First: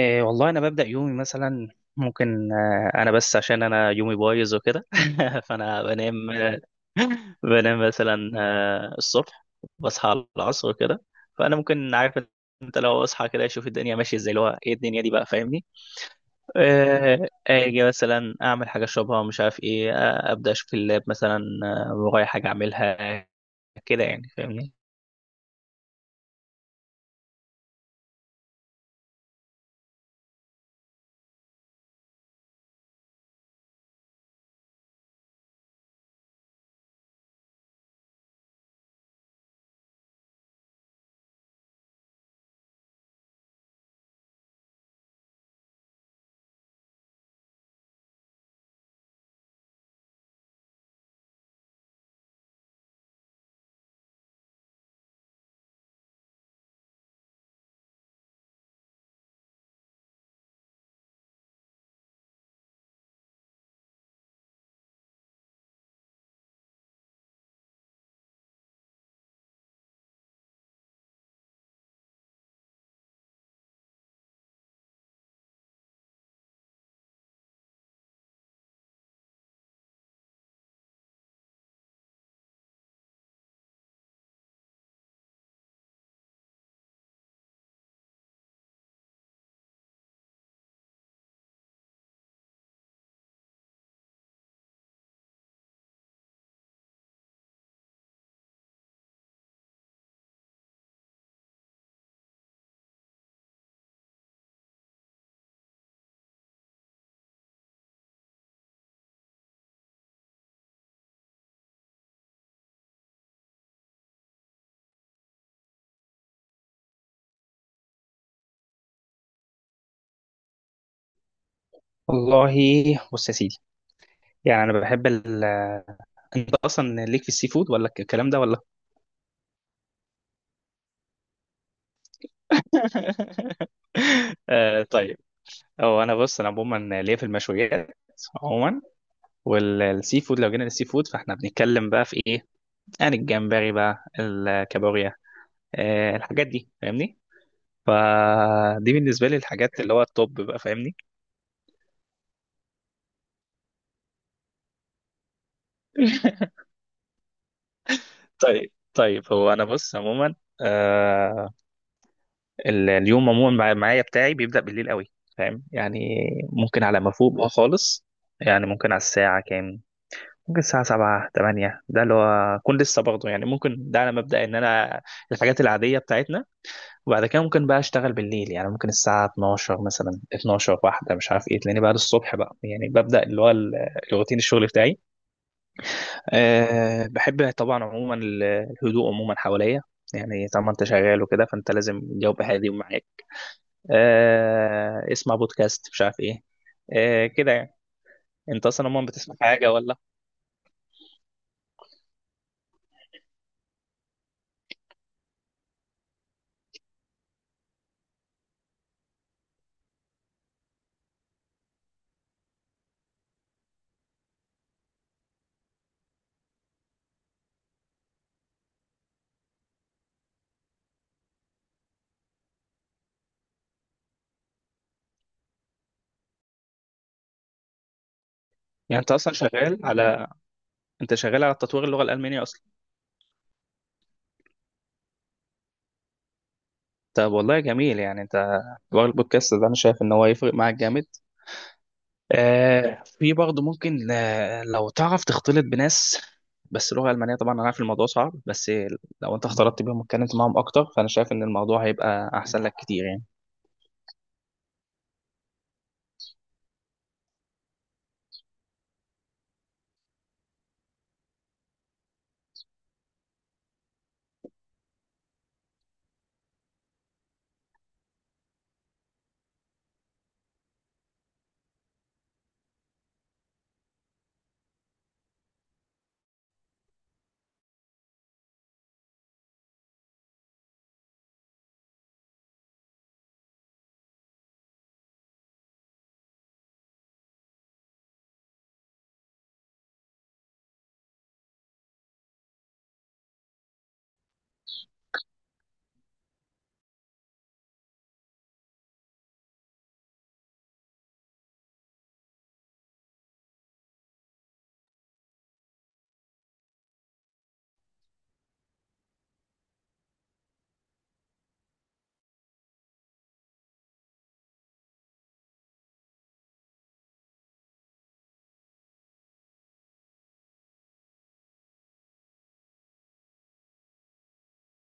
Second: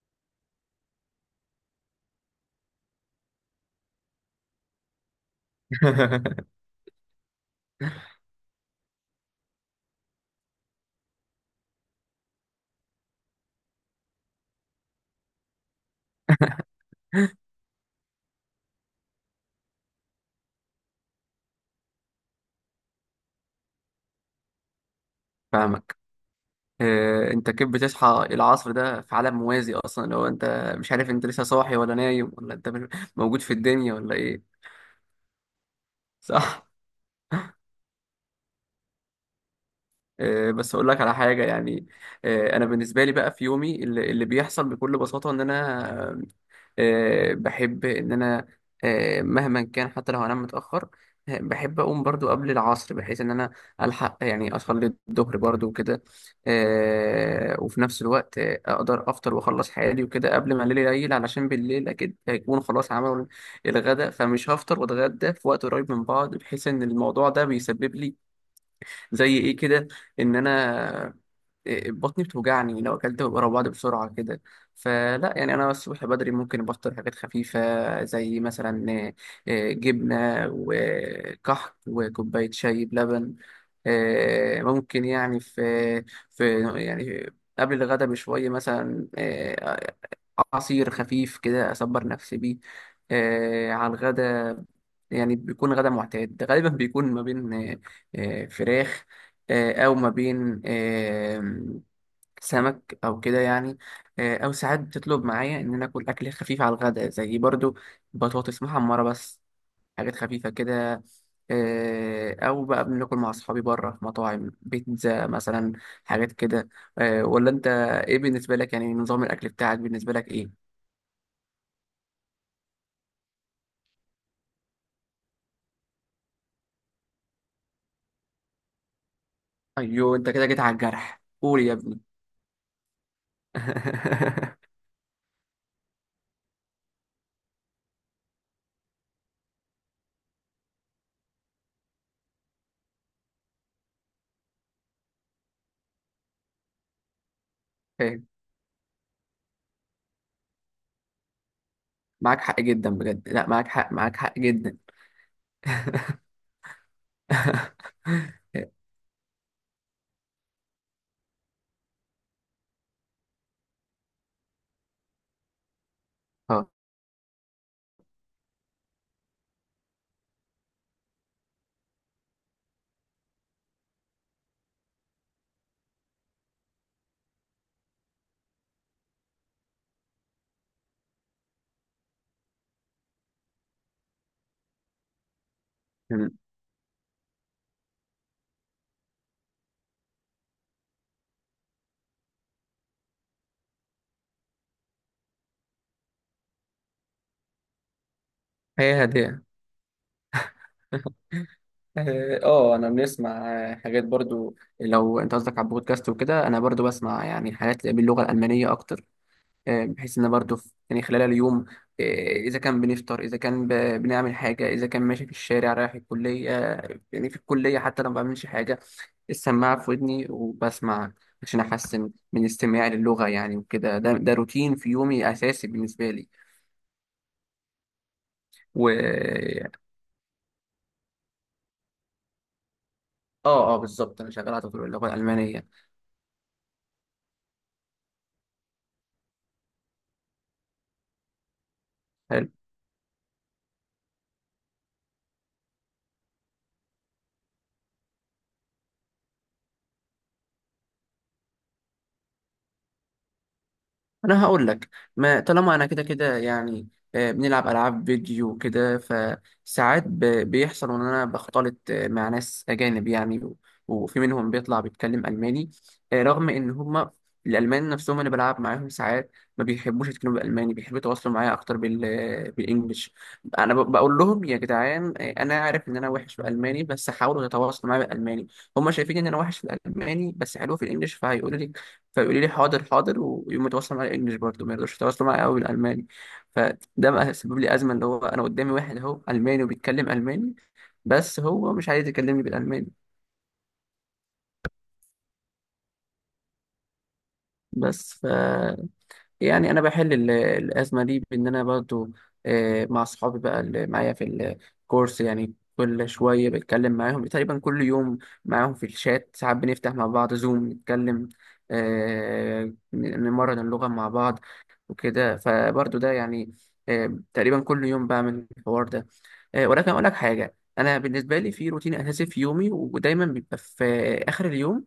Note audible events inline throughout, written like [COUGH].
إيه والله انا ببدا يومي مثلا ممكن انا بس عشان انا يومي بايظ وكده [LAUGHS] فانا بنام [LAUGHS] [LAUGHS] بنام مثلا الصبح. بصحى على العصر وكده فانا ممكن عارف. انت لو اصحى كده اشوف الدنيا ماشيه ازاي اللي هو ايه الدنيا دي بقى فاهمني. اجي مثلا اعمل حاجه اشربها مش عارف ايه ابدا اشوف اللاب مثلا ورايا حاجه اعملها كده يعني فاهمني. فاهمك. انت كيف بتصحى العصر ده في عالم موازي اصلا؟ لو انت مش عارف انت لسه صاحي ولا نايم ولا انت [LAUGHS] موجود في الدنيا ولا ايه؟ صح. بس اقول لك على حاجه يعني. انا بالنسبه لي بقى في يومي اللي بيحصل بكل بساطه ان انا بحب إن أنا، مهما كان حتى لو هنام متأخر، بحب أقوم برضو قبل العصر بحيث إن أنا ألحق يعني أصلي الظهر برضو وكده. وفي نفس الوقت أقدر أفطر وأخلص حياتي وكده قبل ما الليل يليل، علشان بالليل أكيد هيكون خلاص عملوا الغداء، فمش هفطر وأتغدى في وقت قريب من بعض، بحيث إن الموضوع ده بيسبب لي زي إيه كده، إن أنا بطني بتوجعني لو اكلت ورا بعض بسرعه كده. فلا يعني انا الصبح بدري ممكن بفطر حاجات خفيفه زي مثلا جبنه وكحك وكوبايه شاي بلبن. ممكن يعني في قبل الغدا بشويه مثلا، عصير خفيف كده اصبر نفسي بيه على الغدا. يعني بيكون غدا معتاد، غالبا بيكون ما بين فراخ او ما بين سمك او كده يعني. او ساعات بتطلب معايا ان انا اكل اكل خفيف على الغداء، زي برضو بطاطس محمره بس، حاجات خفيفه كده. او بقى بناكل مع اصحابي بره في مطاعم بيتزا مثلا، حاجات كده. ولا انت ايه بالنسبه لك، يعني نظام الاكل بتاعك بالنسبه لك ايه؟ والله، بص يا سيدي. يعني انا بحب انت اصلا ليك في السي فود ولا الكلام ده ولا؟ ايوه انت كده جيت على الجرح، قول يا ابني. [LAUGHS] [LAUGHS] طيب. هو انا بص انا عموما ليا في المشويات عموما، والسي فود لو جينا للسي فود فاحنا بنتكلم بقى في ايه؟ يعني الجمبري بقى الكابوريا، الحاجات دي فاهمني. إيه، فدي بالنسبه لي الحاجات اللي هو التوب بقى فاهمني. معاك حق جدا بجد، لا معاك حق، معاك حق جدا. [LAUGHS] [LAUGHS] طيب طيب هو انا بص عموما آه اليوم عموما معايا بتاعي بيبدأ بالليل قوي، فاهم يعني. اه، ممكن على ما فوق بقى خالص، يعني ممكن على الساعة كام؟ ممكن الساعة سبعة تمانية ده اللي هو أكون لسه برضه يعني. ممكن ده على مبدأ إن أنا الحاجات العادية بتاعتنا. وبعد كده ممكن بقى أشتغل بالليل، يعني ممكن الساعة 12 مثلا، 12 واحدة مش عارف إيه، تلاقيني بقى الصبح بقى يعني ببدأ اللي هو روتين الشغل بتاعي. أه بحب طبعا عموما الهدوء عموما حواليا. يعني طالما أنت شغال وكده فأنت لازم الجو هادي ومعاك. أه اسمع بودكاست مش عارف إيه، أه كده يعني. أنت أصلا هي عموما بتسمع هديه. حاجة ولا؟ [LAUGHS] اه، انا بنسمع حاجات برضو. لو انت قصدك على البودكاست وكده، انا برضو بسمع يعني حاجات باللغه الالمانيه اكتر. بحيث ان برضو يعني خلال اليوم، آه، اذا كان بنفطر، اذا كان بنعمل حاجه، اذا كان ماشي في الشارع رايح الكليه، يعني في الكليه حتى لو ما بعملش حاجه، السماعه في ودني وبسمع عشان احسن من استماعي للغه يعني. وكده ده روتين في يومي اساسي بالنسبه لي. و يعني أنت أصلا شغال على انت شغال على تطوير اللغه الالمانيه اصلا؟ اه بالظبط، انا شغال على تطوير اللغه الالمانيه. طب والله جميل يعني انت. تطوير البودكاست ده انا شايف ان هو يفرق معاك جامد. في برضه ممكن لو تعرف تختلط بناس. بس لغه المانيه طبعا انا عارف الموضوع صعب، بس لو انت اختلطت بيهم واتكلمت معاهم اكتر فانا شايف ان الموضوع هيبقى احسن لك كتير يعني. انا هقول لك، ما طالما انا كده يعني بنلعب العاب فيديو كده، فساعات بيحصل ان انا بختلط مع ناس اجانب يعني، وفي منهم بيطلع بيتكلم الماني. رغم ان هما الالمان نفسهم انا بلعب معاهم ساعات ما بيحبوش يتكلموا بالالماني، بيحبوا يتواصلوا معايا اكتر بالانجلش. انا بقول لهم يا جدعان انا عارف ان انا وحش بالالماني بس حاولوا يتواصلوا معايا بالالماني. هما شايفين ان انا وحش في الالماني بس حلو في الانجلش فهيقولوا لي، فيقولوا لي حاضر حاضر ويقوم يتواصل معايا انجلش برضه، ما يرضوش يتواصلوا معايا قوي بالالماني. فده بقى سبب لي ازمه، اللي هو انا قدامي واحد اهو الماني وبيتكلم الماني بس هو مش عايز يكلمني بالالماني. بس ف يعني انا بحل الازمه دي بان انا برضه مع اصحابي بقى اللي معايا في الكورس، يعني كل شويه بتكلم معاهم تقريبا كل يوم. معاهم في الشات ساعات بنفتح مع بعض زوم نتكلم، آه، نمرن اللغه مع بعض وكده. فبرضه ده يعني تقريبا كل يوم بعمل الحوار ده. ولكن اقول لك حاجه، انا بالنسبه لي في روتين اساسي في يومي ودايما بيبقى في اخر اليوم،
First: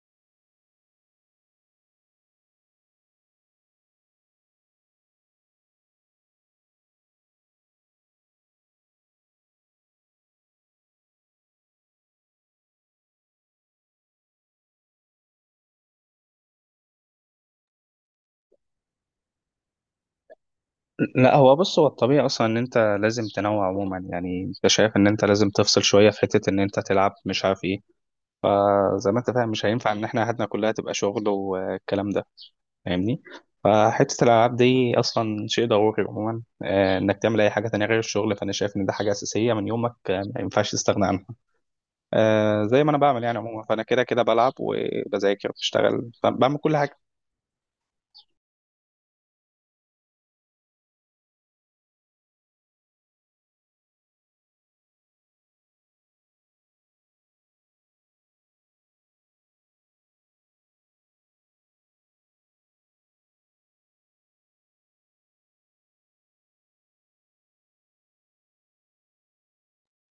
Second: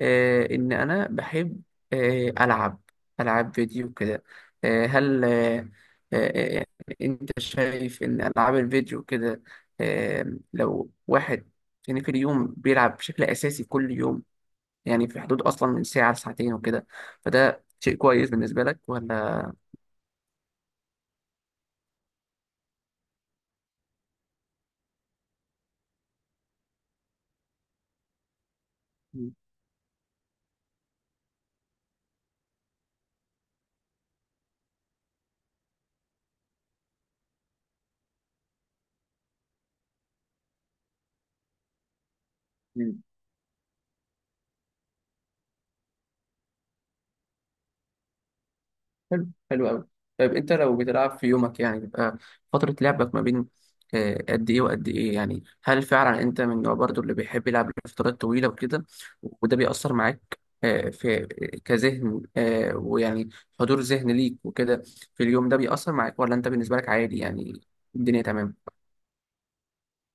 ان انا بحب العب العاب فيديو كده. آه، هل آه، آه، آه، انت شايف ان العاب الفيديو كده آه، لو واحد يعني في اليوم بيلعب بشكل اساسي كل يوم، يعني في حدود اصلا من ساعه لساعتين وكده، فده شيء كويس بالنسبه لك ولا؟ لا هو بص هو الطبيعي اصلا ان انت لازم تنوع عموما. يعني انت شايف ان انت لازم تفصل شويه في حته ان انت تلعب مش عارف ايه، زي ما انت فاهم مش هينفع ان احنا حياتنا كلها تبقى شغل والكلام ده، فاهمني. فحتة الألعاب دي أصلا شيء ضروري عموما، إنك تعمل أي حاجة تانية غير الشغل. فأنا شايف إن ده حاجة أساسية من يومك، ما ينفعش تستغنى عنها. زي ما أنا مم. بعمل يعني عموما، فأنا كده كده بلعب وبذاكر وبشتغل بعمل كل حاجة. حلو، حلو قوي. طيب انت لو بتلعب في يومك يعني بيبقى فترة لعبك ما بين قد ايه وقد ايه؟ يعني هل فعلا انت من النوع برضو اللي بيحب يلعب لفترات طويلة وكده، وده بيأثر معاك آه، في آه، كذهن ويعني حضور ذهن ليك وكده في اليوم ده؟ بيأثر معاك ولا انت بالنسبة لك عادي يعني، الدنيا تمام؟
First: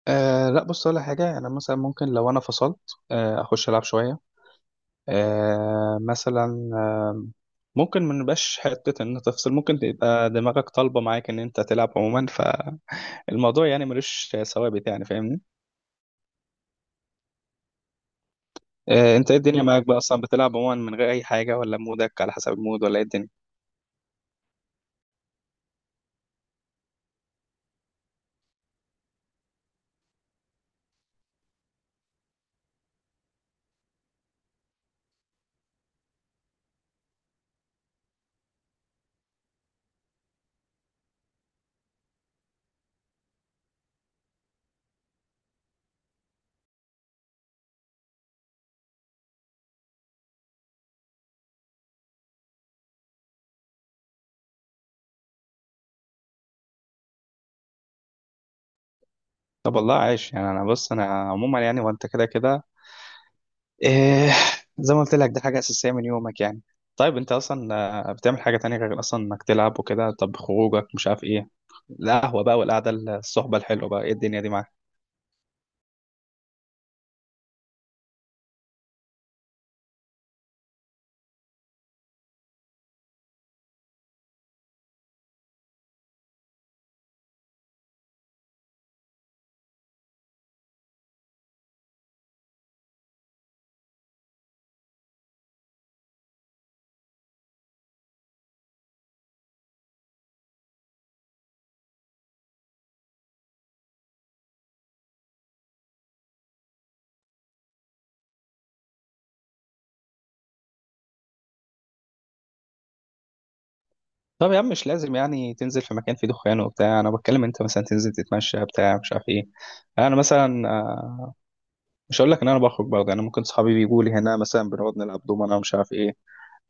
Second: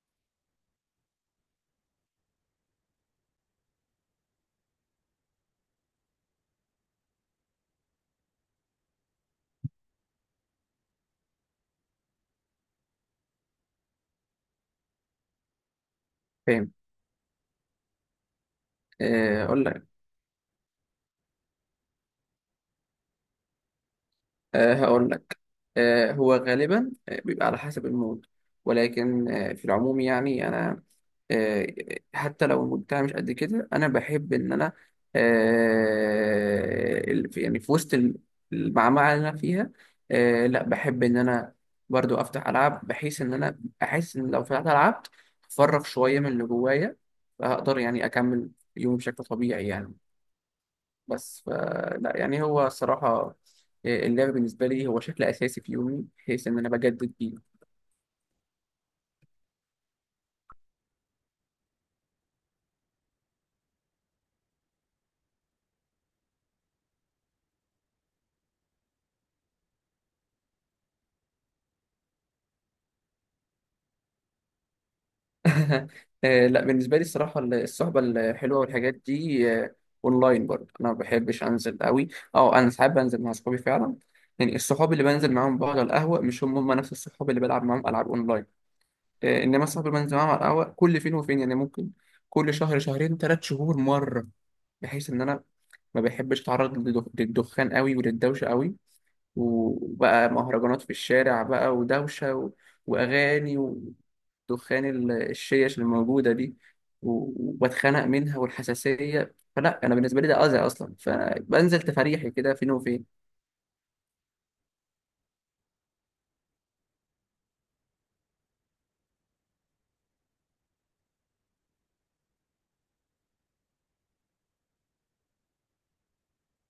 أه لا بص ولا حاجة، أنا مثلا ممكن لو أنا فصلت أخش ألعب شوية. أه مثلا ممكن ما نبقاش حتة إن تفصل، ممكن تبقى دماغك طالبة معاك إن أنت تلعب عموما. فالموضوع يعني ملوش ثوابت يعني فاهمني. فاهم. انت ايه آه، الدنيا اقول معاك لك بقى؟ اصلا بتلعب عموما من غير اي حاجه ولا مودك على حسب المود ولا ايه الدنيا؟ آه، هقول آه، هو غالبا بيبقى على حسب المود. ولكن في العموم يعني انا آه، حتى لو المود بتاعي مش قد كده، انا بحب ان انا يعني في وسط المعمعة اللي انا فيها لا بحب ان انا برضو افتح العاب، بحيث ان انا احس ان لو فتحت العاب افرغ شوية من اللي جوايا فهقدر يعني اكمل يومي بشكل طبيعي يعني. بس ف- لا يعني هو الصراحة اللعب بالنسبة لي هو شكل أساسي في يومي بحيث إن أنا بجدد بيه. طب والله عايش يعني. انا بص انا عموما يعني وانت كده كده إيه، زي ما قلت لك دي حاجه اساسيه من يومك يعني. طيب انت اصلا بتعمل حاجه تانية غير اصلا انك تلعب وكده؟ طب خروجك مش عارف ايه، القهوه بقى والقعده الصحبه الحلوه بقى ايه الدنيا دي معاك؟ [LAUGHS] لا، بالنسبة لي الصراحة الصحبة الحلوة والحاجات دي أونلاين برضه، أنا ما بحبش أنزل قوي. أه أنا ساعات بنزل مع أصحابي فعلا. يعني الصحاب اللي بنزل معاهم بقعد على القهوة مش هم نفس الصحاب اللي بلعب معاهم ألعاب أونلاين. إنما الصحاب اللي بنزل معاهم على القهوة كل فين وفين، يعني ممكن كل شهر، شهرين، ثلاث شهور مرة، بحيث إن أنا ما بحبش أتعرض للدخان قوي وللدوشة قوي، وبقى مهرجانات في الشارع بقى ودوشة و... وأغاني ودخان الشيش الموجودة دي، وبتخنق منها والحساسية. فلا، أنا بالنسبة لي ده أذى أصلا، فبنزل تفريحي كده فين وفين. طب يا عم مش لازم يعني تنزل في مكان فيه دخان وبتاع، انا بتكلم انت مثلا تنزل تتمشى بتاع مش عارف ايه. انا مثلا مش هقول لك ان انا بخرج برضه، انا ممكن صحابي بيجوا لي هنا مثلا بنقعد نلعب دومنا ومش عارف ايه،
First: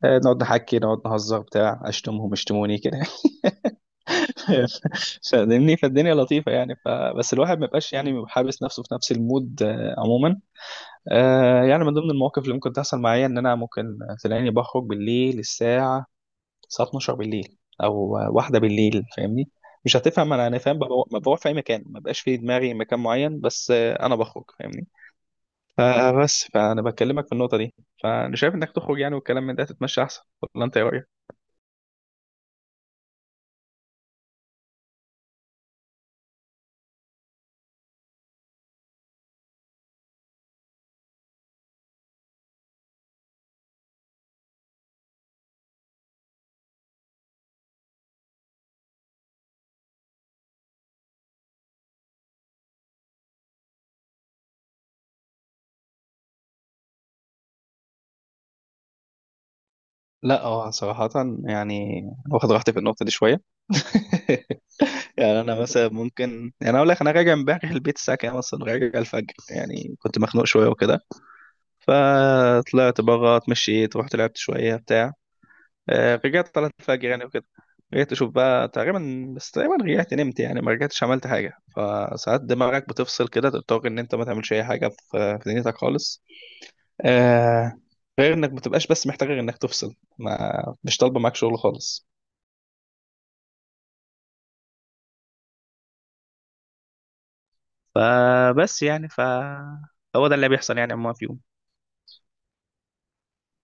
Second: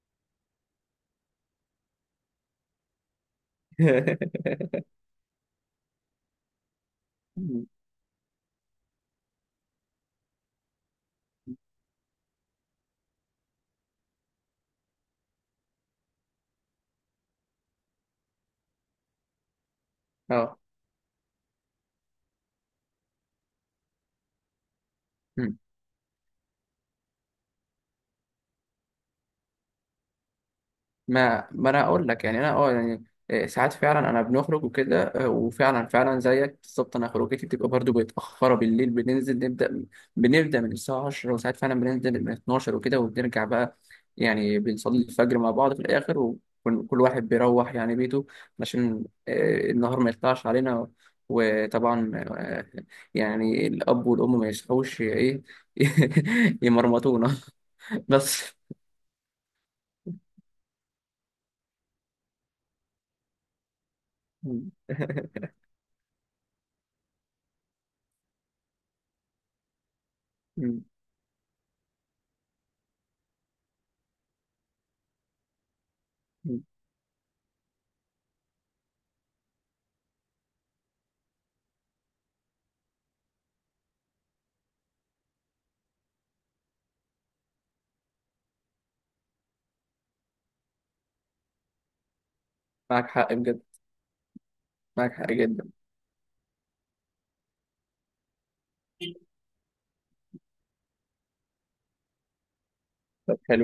نقعد نحكي نقعد نهزر بتاع اشتمهم اشتموني كده. [LAUGHS] [LAUGHS] فاهمني، فالدنيا لطيفه يعني. فبس الواحد ما يبقاش يعني حابس نفسه في نفس المود عموما. يعني من ضمن المواقف اللي ممكن تحصل معايا ان انا ممكن تلاقيني بخرج بالليل الساعه 12 بالليل، او واحده بالليل فاهمني. مش هتفهم، انا اه، فاهم بروح في اي مكان ما بقاش في دماغي مكان معين، بس انا بخرج فاهمني. فبس فانا بكلمك في النقطه دي. فانا شايف انك تخرج يعني والكلام من ده تتمشى احسن، ولا انت ايه رايك؟ ما انا اقول لك يعني انا اه يعني ساعات فعلا انا بنخرج وكده. وفعلا فعلا زيك بالظبط، انا خروجتي بتبقى برضو متاخره بالليل، بننزل نبدا بنبدا من الساعه 10، وساعات فعلا بننزل من 12 وكده، وبنرجع بقى، يعني بنصلي الفجر مع بعض في الاخر، وكل واحد بيروح يعني بيته، عشان النهار ما يطلعش علينا. وطبعا يعني الاب والام ما يصحوش ايه [LAUGHS] يمرمطونا. [LAUGHS] بس. لا هو صراحة يعني واخد راحتي في النقطة دي شوية. [LAUGHS] يعني أنا مثلا ممكن يعني أقول لك أنا راجع امبارح البيت الساعة كام أصلا. راجع الفجر يعني، كنت مخنوق شوية وكده فطلعت بره، اتمشيت، رحت لعبت شوية بتاع رجعت، طلعت [LAUGHS] الفجر يعني وكده. رجعت أشوف بقى تقريبا، بس تقريبا رجعت نمت يعني ما رجعتش عملت حاجة. فساعات دماغك بتفصل كده، تضطر إن أنت ما تعملش أي حاجة في دنيتك خالص، آه، غير إنك ما تبقاش بس محتاج غير إنك تفصل، ما مش طالبة معاك شغل خالص. معاك حق بجد، معاك حق جدا. فبس يعني هو ده اللي بيحصل يعني عموما فيهم. طب حلو.